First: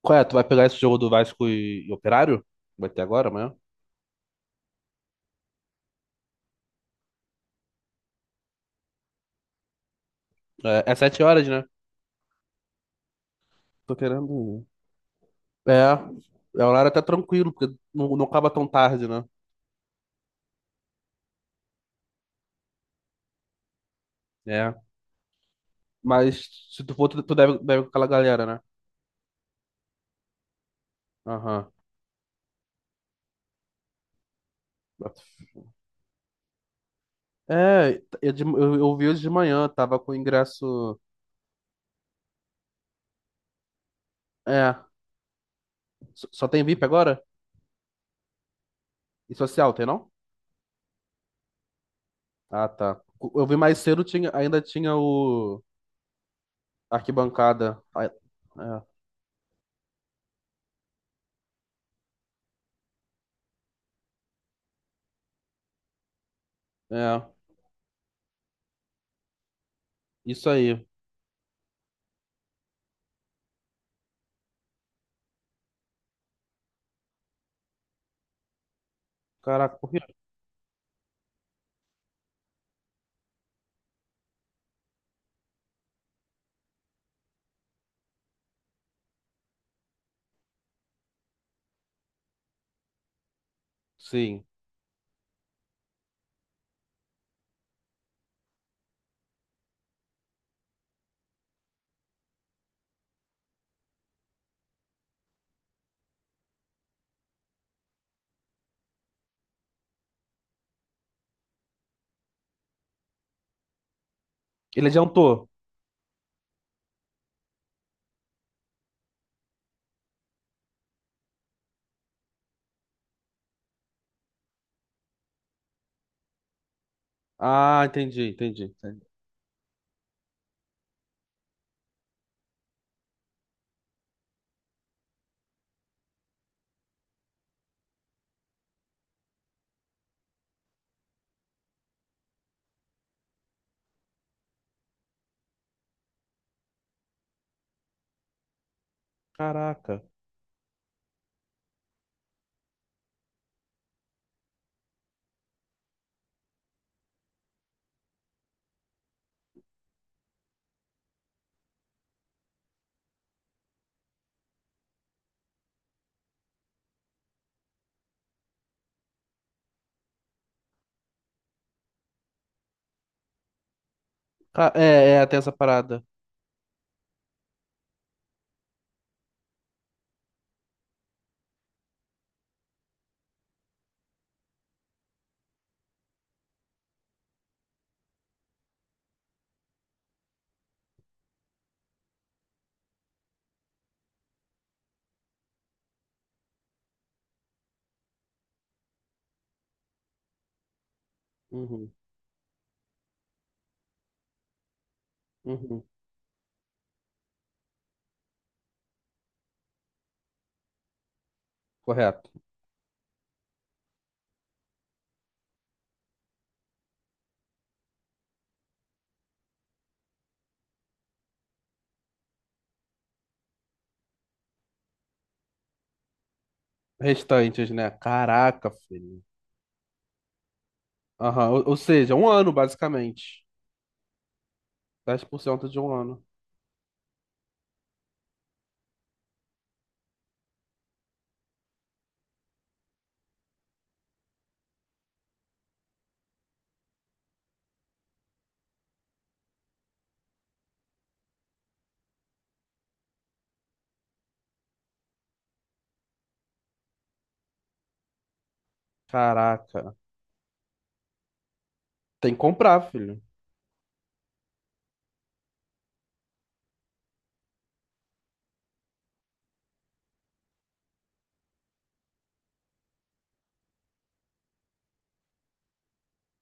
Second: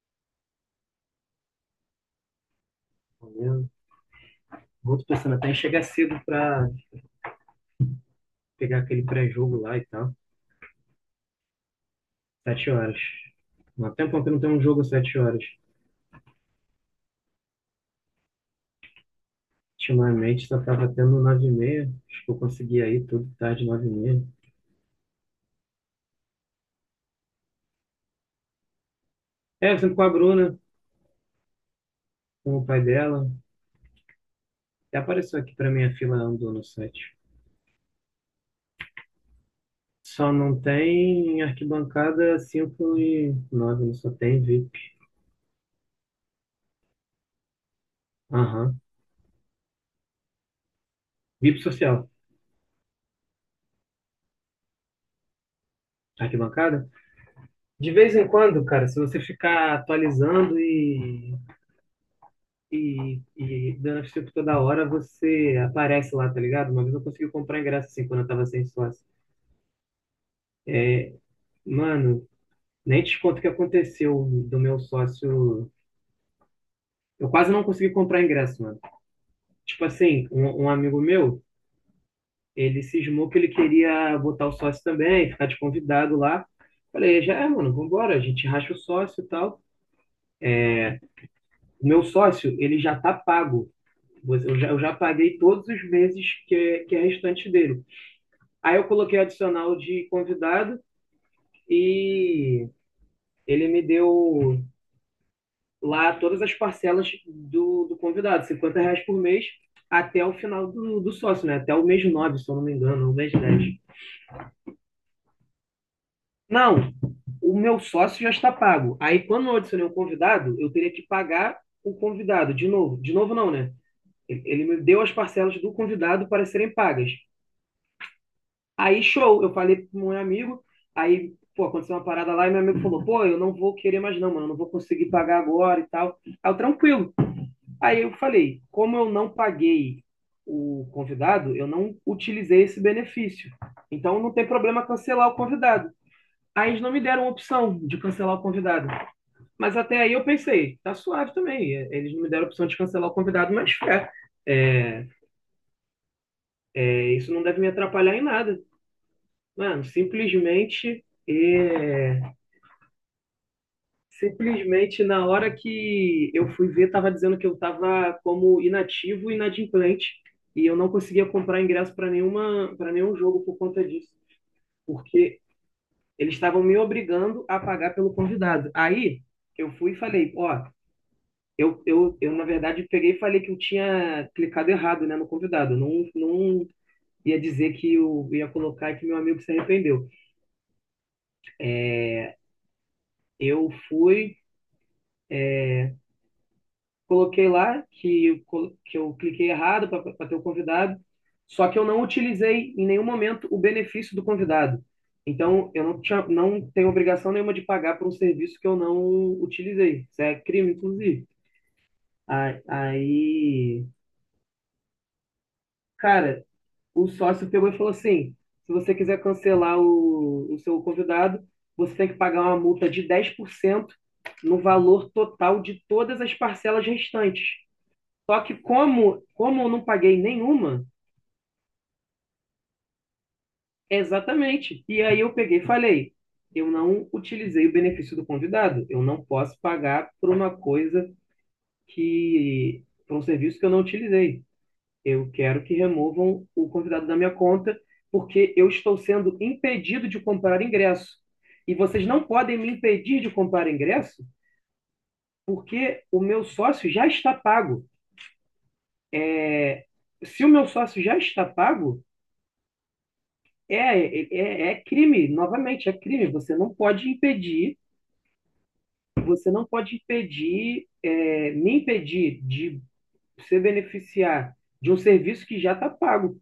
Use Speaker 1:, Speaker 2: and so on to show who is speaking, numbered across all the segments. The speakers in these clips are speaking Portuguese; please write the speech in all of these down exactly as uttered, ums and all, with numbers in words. Speaker 1: Qual é? Tu vai pegar esse jogo do Vasco e, e Operário? Vai ter agora, amanhã?
Speaker 2: Valeu. Vou tô pensando até em chegar cedo pra pegar aquele pré-jogo lá e tal.
Speaker 1: É, é sete horas, né?
Speaker 2: Sete horas. Há
Speaker 1: Tô
Speaker 2: tempo que não tem um
Speaker 1: querendo.
Speaker 2: jogo às sete horas.
Speaker 1: É, é um horário até tranquilo, porque não, não acaba tão tarde, né?
Speaker 2: Ultimamente só tava tendo nove e meia. Acho que eu consegui aí tudo tarde, nove e meia.
Speaker 1: É. Mas se tu for, tu, tu deve, deve com aquela galera, né?
Speaker 2: É, eu sempre com a Bruna,
Speaker 1: Aham.
Speaker 2: com o pai dela. Até apareceu aqui pra mim a fila andou no site.
Speaker 1: É, eu, de- eu, eu vi hoje de manhã, tava com o
Speaker 2: Só não
Speaker 1: ingresso.
Speaker 2: tem arquibancada cinco e nove, só tem
Speaker 1: É,
Speaker 2: VIP.
Speaker 1: só só tem V I P agora?
Speaker 2: Aham.
Speaker 1: E social, tem não?
Speaker 2: VIP social.
Speaker 1: Ah, tá. Eu vi mais cedo, tinha, ainda tinha o
Speaker 2: Arquibancada?
Speaker 1: arquibancada.
Speaker 2: De
Speaker 1: Ah,
Speaker 2: vez em quando, cara, se você ficar atualizando e E, e durante, tipo, toda hora você aparece lá, tá ligado? Uma
Speaker 1: é,
Speaker 2: vez eu consegui
Speaker 1: é,
Speaker 2: comprar ingresso assim quando eu tava sem sócio.
Speaker 1: isso aí.
Speaker 2: Mano, nem te conto o que aconteceu do meu sócio. Eu quase não consegui comprar ingresso, mano.
Speaker 1: Caraca,
Speaker 2: Tipo
Speaker 1: por quê?
Speaker 2: assim, um, um amigo meu, ele cismou que ele queria botar o sócio também, ficar de convidado lá. Falei, já é, mano, vambora, a gente racha o sócio e tal. O meu sócio, ele já tá pago.
Speaker 1: Sim.
Speaker 2: Eu já, eu já paguei todos os meses que é, que é restante dele. Aí eu coloquei adicional de convidado e ele me deu lá todas as parcelas do, do convidado, cinquenta reais por mês, até o final do, do sócio, né? Até o mês nove, se eu não me engano, o mês dez.
Speaker 1: Ele adiantou.
Speaker 2: Não, o meu sócio já está pago. Aí, quando eu adicionei um convidado, eu teria que pagar o convidado de novo. De novo, não, né? Ele, ele me deu as parcelas do convidado para serem pagas.
Speaker 1: Ah, entendi, entendi,
Speaker 2: Aí,
Speaker 1: entendi.
Speaker 2: show, eu falei pro meu amigo, aí, pô, aconteceu uma parada lá e meu amigo falou, pô, eu não vou querer mais não, mano, eu não vou conseguir pagar agora e tal. Aí, eu, tranquilo. Aí eu falei, como eu não paguei o convidado, eu não utilizei esse benefício. Então não tem problema cancelar o convidado. Aí eles não me deram opção de cancelar o convidado. Mas até
Speaker 1: Caraca.
Speaker 2: aí eu pensei, tá suave também. É, eles não me deram opção de cancelar o convidado, mas é, é, é, isso não deve me atrapalhar em nada. Mano, simplesmente é, Simplesmente na hora que eu fui ver, estava dizendo que eu estava como inativo e inadimplente, e eu não conseguia comprar ingresso para nenhuma para nenhum jogo por conta disso,
Speaker 1: Ca- É, é, tem
Speaker 2: porque
Speaker 1: essa parada.
Speaker 2: eles estavam me obrigando a pagar pelo convidado. Aí eu fui e falei, ó, eu, eu, eu na verdade peguei e falei que eu tinha clicado errado, né, no convidado. Eu Não não ia dizer que eu ia colocar e que meu amigo se arrependeu. Eu fui coloquei lá que, eu colo- que eu cliquei errado para ter o convidado, só que eu
Speaker 1: Uhum,
Speaker 2: não utilizei em nenhum momento o benefício do convidado. Então,
Speaker 1: uhum.
Speaker 2: eu não tinha, não tenho obrigação nenhuma de pagar por um serviço que eu não utilizei. Isso é crime, inclusive.
Speaker 1: Correto.
Speaker 2: A- Aí, cara, o sócio pegou e falou assim: se você quiser cancelar o, o seu convidado, você tem que pagar uma multa de dez por cento no valor total de todas as parcelas restantes.
Speaker 1: Restantes, né?
Speaker 2: Só que,
Speaker 1: Caraca,
Speaker 2: como,
Speaker 1: filho.
Speaker 2: como eu não paguei nenhuma,
Speaker 1: Aham. Ou, ou seja, um ano, basicamente.
Speaker 2: exatamente. E aí
Speaker 1: Dez
Speaker 2: eu
Speaker 1: por
Speaker 2: peguei e
Speaker 1: cento de um
Speaker 2: falei,
Speaker 1: ano.
Speaker 2: eu não utilizei o benefício do convidado. Eu não posso pagar por uma coisa que, por um serviço que eu não utilizei. Eu quero que removam o convidado da minha conta, porque eu estou sendo impedido de comprar ingresso. E vocês não podem me impedir de comprar ingresso, porque o meu sócio já está pago. É,
Speaker 1: Caraca.
Speaker 2: se o meu sócio já está pago,
Speaker 1: Tem que comprar, filho.
Speaker 2: é, é, é crime, novamente, é crime. Você não pode impedir, você não pode impedir, é, me impedir de se beneficiar de um serviço que já está pago.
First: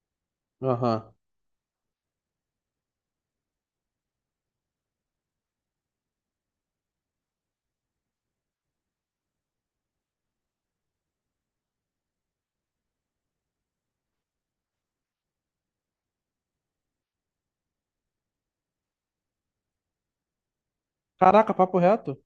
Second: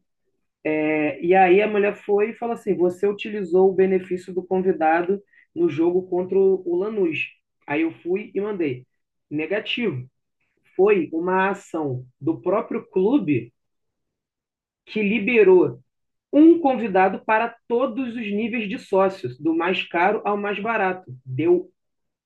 Speaker 1: Aham.
Speaker 2: É, e aí a mulher foi e falou assim: você utilizou o benefício do convidado no jogo contra o Lanús. Aí eu fui e mandei. Negativo. Foi uma ação do próprio clube que liberou um convidado para todos os níveis de sócios, do mais caro ao mais barato.
Speaker 1: Caraca,
Speaker 2: Deu
Speaker 1: papo reto?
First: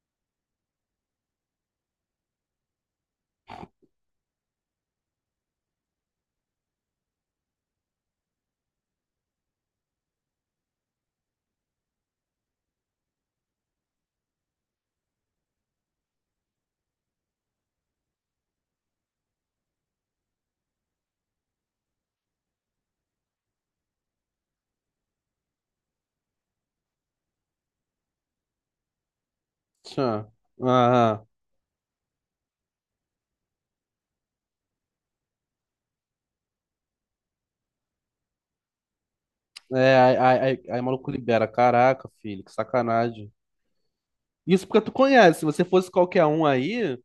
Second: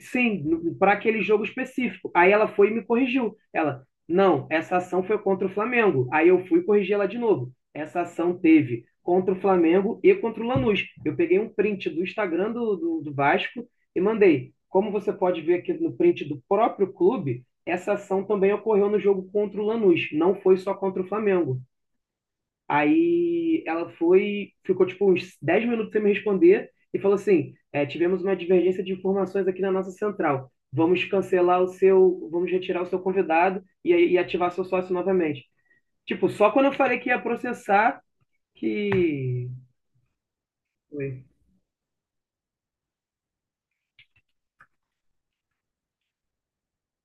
Speaker 2: sim, para aquele jogo específico. Aí ela foi e me corrigiu. Ela, não, essa ação foi contra o Flamengo. Aí eu fui corrigir ela de novo. Essa ação teve contra o Flamengo e contra o Lanús. Eu peguei um print do Instagram do, do, do Vasco e mandei. Como você pode ver aqui no print do próprio clube, essa ação também ocorreu no jogo contra o Lanús, não foi só contra o Flamengo. Aí ela foi, ficou tipo uns dez minutos sem me responder e falou assim: é, tivemos uma divergência de informações aqui na nossa
Speaker 1: Tchan.
Speaker 2: central. Vamos
Speaker 1: Aham.
Speaker 2: cancelar o seu, vamos retirar o seu convidado e, e ativar seu sócio novamente. Tipo, só quando eu falei que ia processar que.
Speaker 1: É, aí, aí, aí, aí o maluco
Speaker 2: Oi.
Speaker 1: libera. Caraca, filho, que sacanagem. Isso porque tu conhece. Se você fosse qualquer um aí,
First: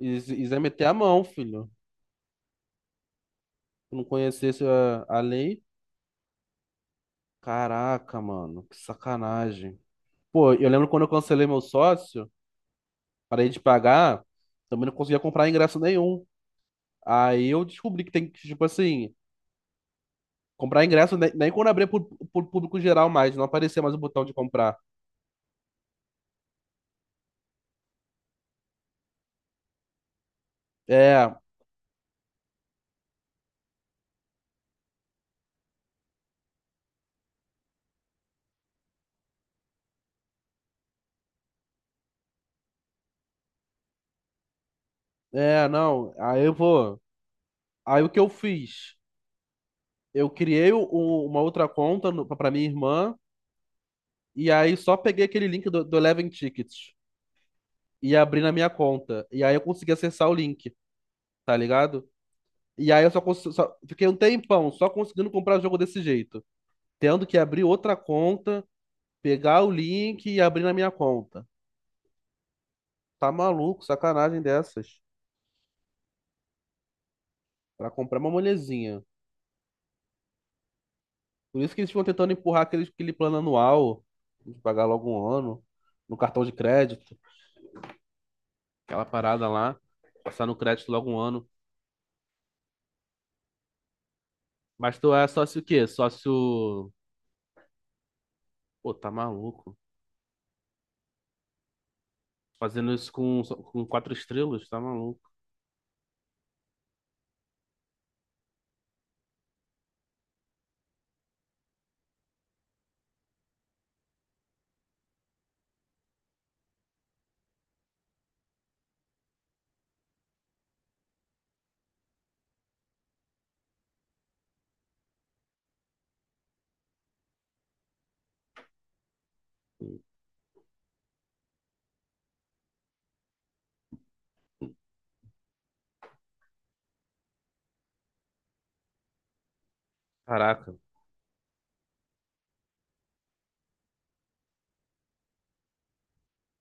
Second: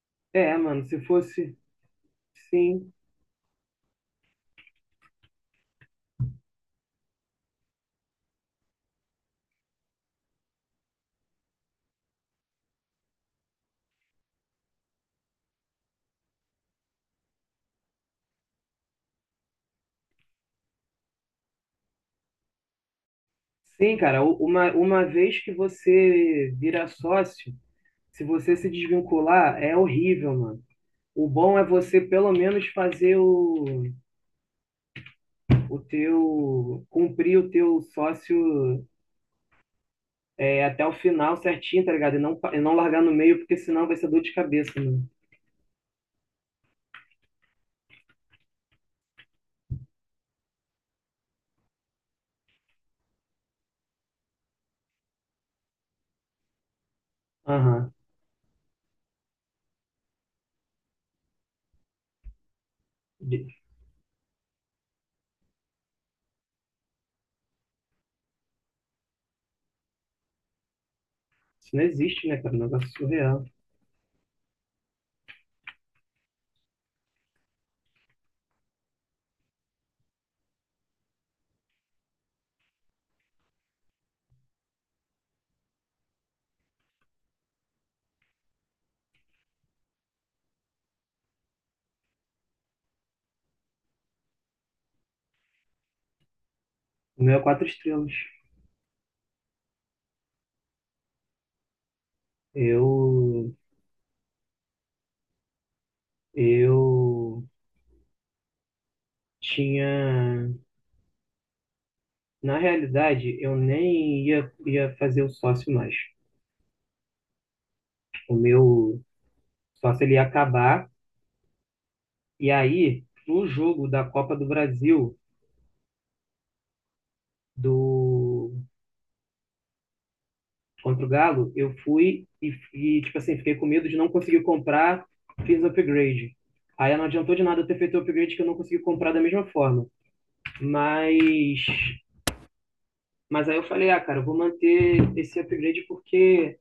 Speaker 1: is- is
Speaker 2: É,
Speaker 1: ia meter
Speaker 2: mano,
Speaker 1: a
Speaker 2: se
Speaker 1: mão,
Speaker 2: fosse.
Speaker 1: filho.
Speaker 2: Sim.
Speaker 1: Se não conhecesse a, a lei, caraca, mano, que sacanagem. Pô, eu lembro quando eu cancelei meu sócio, parei de pagar, também não conseguia comprar ingresso nenhum. Aí eu descobri que tem que, tipo assim, comprar ingresso nem, nem quando abrir pro, pro público geral mais, não aparecia mais
Speaker 2: Sim,
Speaker 1: o
Speaker 2: cara,
Speaker 1: botão de
Speaker 2: u- uma,
Speaker 1: comprar.
Speaker 2: uma vez que você vira sócio, se você se desvincular, é horrível, mano. O
Speaker 1: É,
Speaker 2: bom é você pelo menos fazer o. O teu cumprir o teu sócio, é, até o final certinho, tá ligado? E não, e não largar no meio, porque senão vai ser dor de cabeça, mano.
Speaker 1: é, não. Aí eu vou. Aí o que eu fiz? Eu criei o- o- uma outra conta no, pra minha irmã, e aí só peguei aquele link do, do Eleven Tickets
Speaker 2: Aham.
Speaker 1: e abri na minha conta. E aí eu consegui acessar o link, tá ligado? E aí eu só, cons- só- fiquei um tempão só conseguindo comprar o jogo desse jeito, tendo que abrir outra conta, pegar o link e abrir na minha conta.
Speaker 2: Isso não existe, né, cara? É um negócio
Speaker 1: Tá
Speaker 2: surreal.
Speaker 1: maluco, sacanagem dessas, pra comprar uma molezinha. Por isso que eles ficam tentando empurrar aquele, aquele plano anual, de pagar logo um ano, no cartão de crédito, aquela parada lá, passar no crédito logo um ano. Mas tu é sócio o quê? Sócio.
Speaker 2: O meu é quatro estrelas.
Speaker 1: Pô, tá maluco. Fazendo isso com,
Speaker 2: Eu,
Speaker 1: com quatro estrelas, tá maluco.
Speaker 2: eu tinha, na realidade, eu nem ia, ia fazer o sócio mais. O meu sócio ele ia acabar. E aí, no jogo da Copa do Brasil, do contra o Galo, eu fui e, e, tipo assim, fiquei com medo de não conseguir comprar, fiz upgrade. Aí não adiantou de nada eu ter feito o upgrade, que eu não consegui comprar da mesma forma.
Speaker 1: Caraca.
Speaker 2: Mas mas aí eu falei, ah, cara, eu vou manter esse upgrade porque,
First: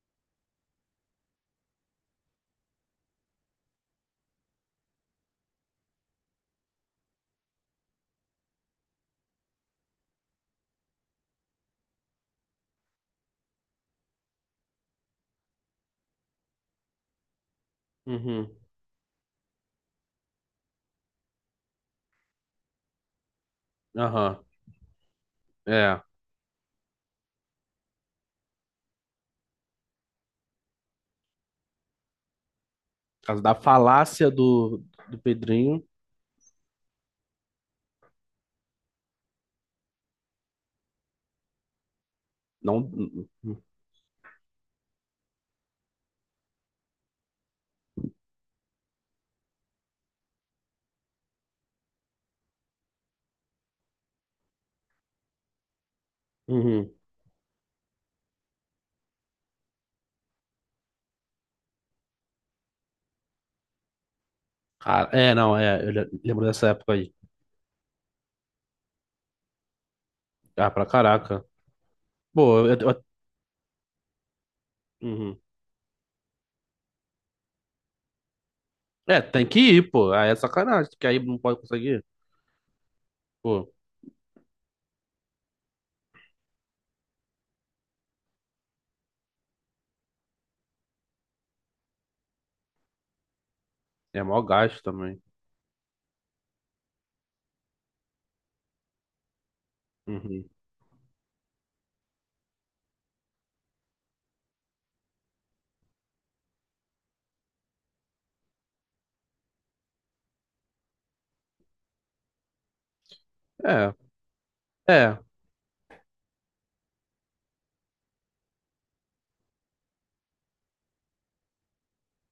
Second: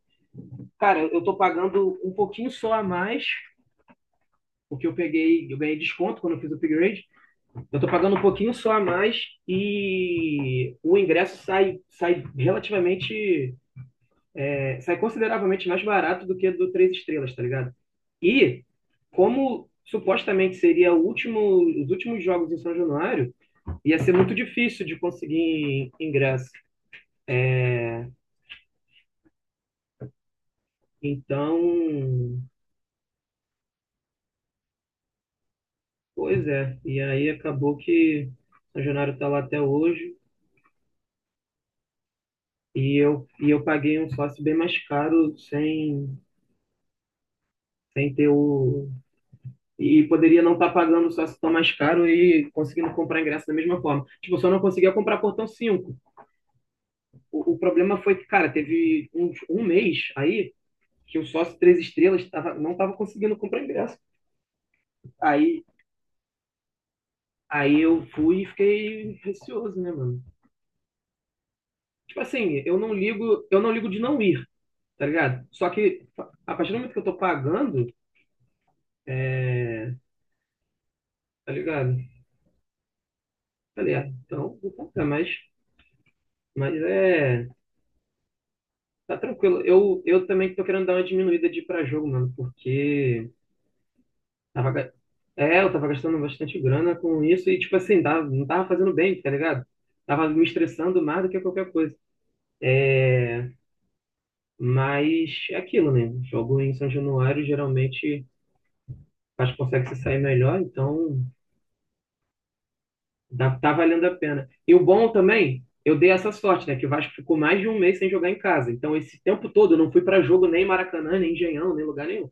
Speaker 2: cara, eu tô pagando um pouquinho só a mais, porque eu peguei, eu ganhei desconto quando eu fiz o upgrade. Eu tô pagando um pouquinho só a mais e o ingresso sai, sai relativamente sai consideravelmente mais barato do que do três estrelas, tá ligado?
Speaker 1: Uhum.
Speaker 2: E como supostamente seria o último, os últimos jogos em São Januário, ia ser muito
Speaker 1: Aham.
Speaker 2: difícil de conseguir
Speaker 1: É, por
Speaker 2: ingresso. Então,
Speaker 1: causa da falácia do, do Pedrinho.
Speaker 2: pois é. E aí acabou que São Januário está lá até hoje,
Speaker 1: Não.
Speaker 2: e eu, e eu paguei um sócio bem mais caro sem, sem ter o. E poderia não estar pagando o sócio tão mais caro e conseguindo comprar ingresso da mesma forma. Tipo, eu só não conseguia comprar portão cinco.
Speaker 1: Uhum.
Speaker 2: O, o problema foi que, cara, teve um, um mês aí que o sócio Três Estrelas tava, não tava conseguindo comprar ingresso.
Speaker 1: Ah, é, não,
Speaker 2: Aí,
Speaker 1: é. Eu le- lembro dessa época aí.
Speaker 2: aí eu fui e fiquei receoso, né, mano?
Speaker 1: Ah, pra caraca.
Speaker 2: Tipo
Speaker 1: Pô,
Speaker 2: assim, eu
Speaker 1: eu,
Speaker 2: não
Speaker 1: eu-
Speaker 2: ligo, eu não ligo de não ir, tá
Speaker 1: uhum.
Speaker 2: ligado? Só que, a partir do momento que eu tô pagando,
Speaker 1: É, tem que ir, pô. Aí é sacanagem, que aí não
Speaker 2: tá
Speaker 1: pode
Speaker 2: ligado?
Speaker 1: conseguir. Pô,
Speaker 2: Falei, ah, então vou comprar, mas, mas é. Tá tranquilo. Eu, eu também tô querendo dar uma diminuída de ir pra jogo, mano, porque
Speaker 1: é mó
Speaker 2: Tava,
Speaker 1: gasto
Speaker 2: ga-
Speaker 1: também.
Speaker 2: é, eu tava gastando bastante grana com isso e, tipo assim, tava, não tava fazendo bem, tá ligado? Tava me
Speaker 1: Uhum.
Speaker 2: estressando mais do que qualquer coisa. Mas é aquilo, né? Jogo em São Januário geralmente faz, consegue se sair melhor, então dá, tá
Speaker 1: É,
Speaker 2: valendo a pena. E o bom
Speaker 1: é.
Speaker 2: também, eu dei essa sorte, né? Que o Vasco ficou mais de um mês sem jogar em casa. Então, esse tempo todo eu não fui pra jogo nem em Maracanã, nem em Engenhão, nem lugar nenhum.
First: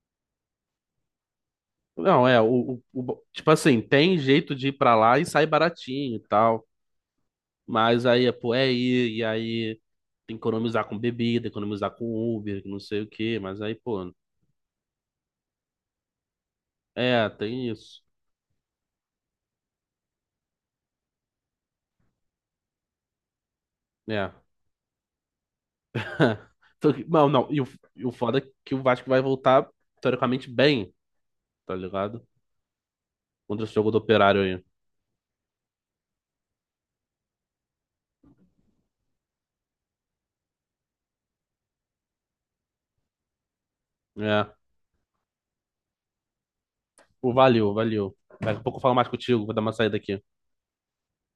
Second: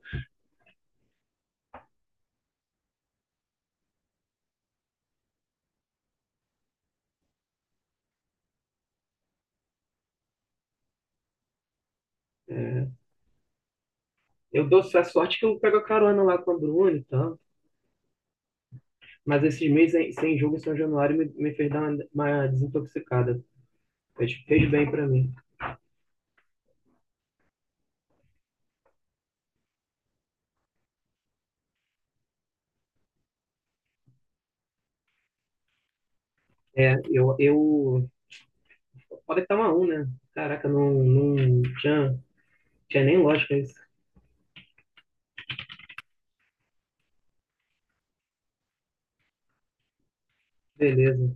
Speaker 1: Não, é. O, o, o- tipo assim, tem jeito de ir pra lá e sai baratinho e tal. Mas aí, é, pô, é ir, e aí tem que economizar com bebida, economizar com Uber, não sei o quê. Mas aí, pô,
Speaker 2: Eu dou essa sorte que eu pego a carona lá com a Bruna e
Speaker 1: é,
Speaker 2: tal.
Speaker 1: tem isso.
Speaker 2: Mas esses meses sem jogo em São Januário me, me fez dar uma, uma desintoxicada.
Speaker 1: É.
Speaker 2: Fez, fez bem pra mim.
Speaker 1: Então, não, não. E o, e o foda é que o Vasco vai voltar, teoricamente, bem, tá ligado? Contra esse jogo do Operário aí.
Speaker 2: É, eu, eu. Pode estar uma 1, né? Caraca, não, não tinha, tinha nem lógica isso.
Speaker 1: É. Pô, valeu, valeu. Daqui a pouco eu falo mais contigo, vou dar uma saída aqui.
Speaker 2: Beleza.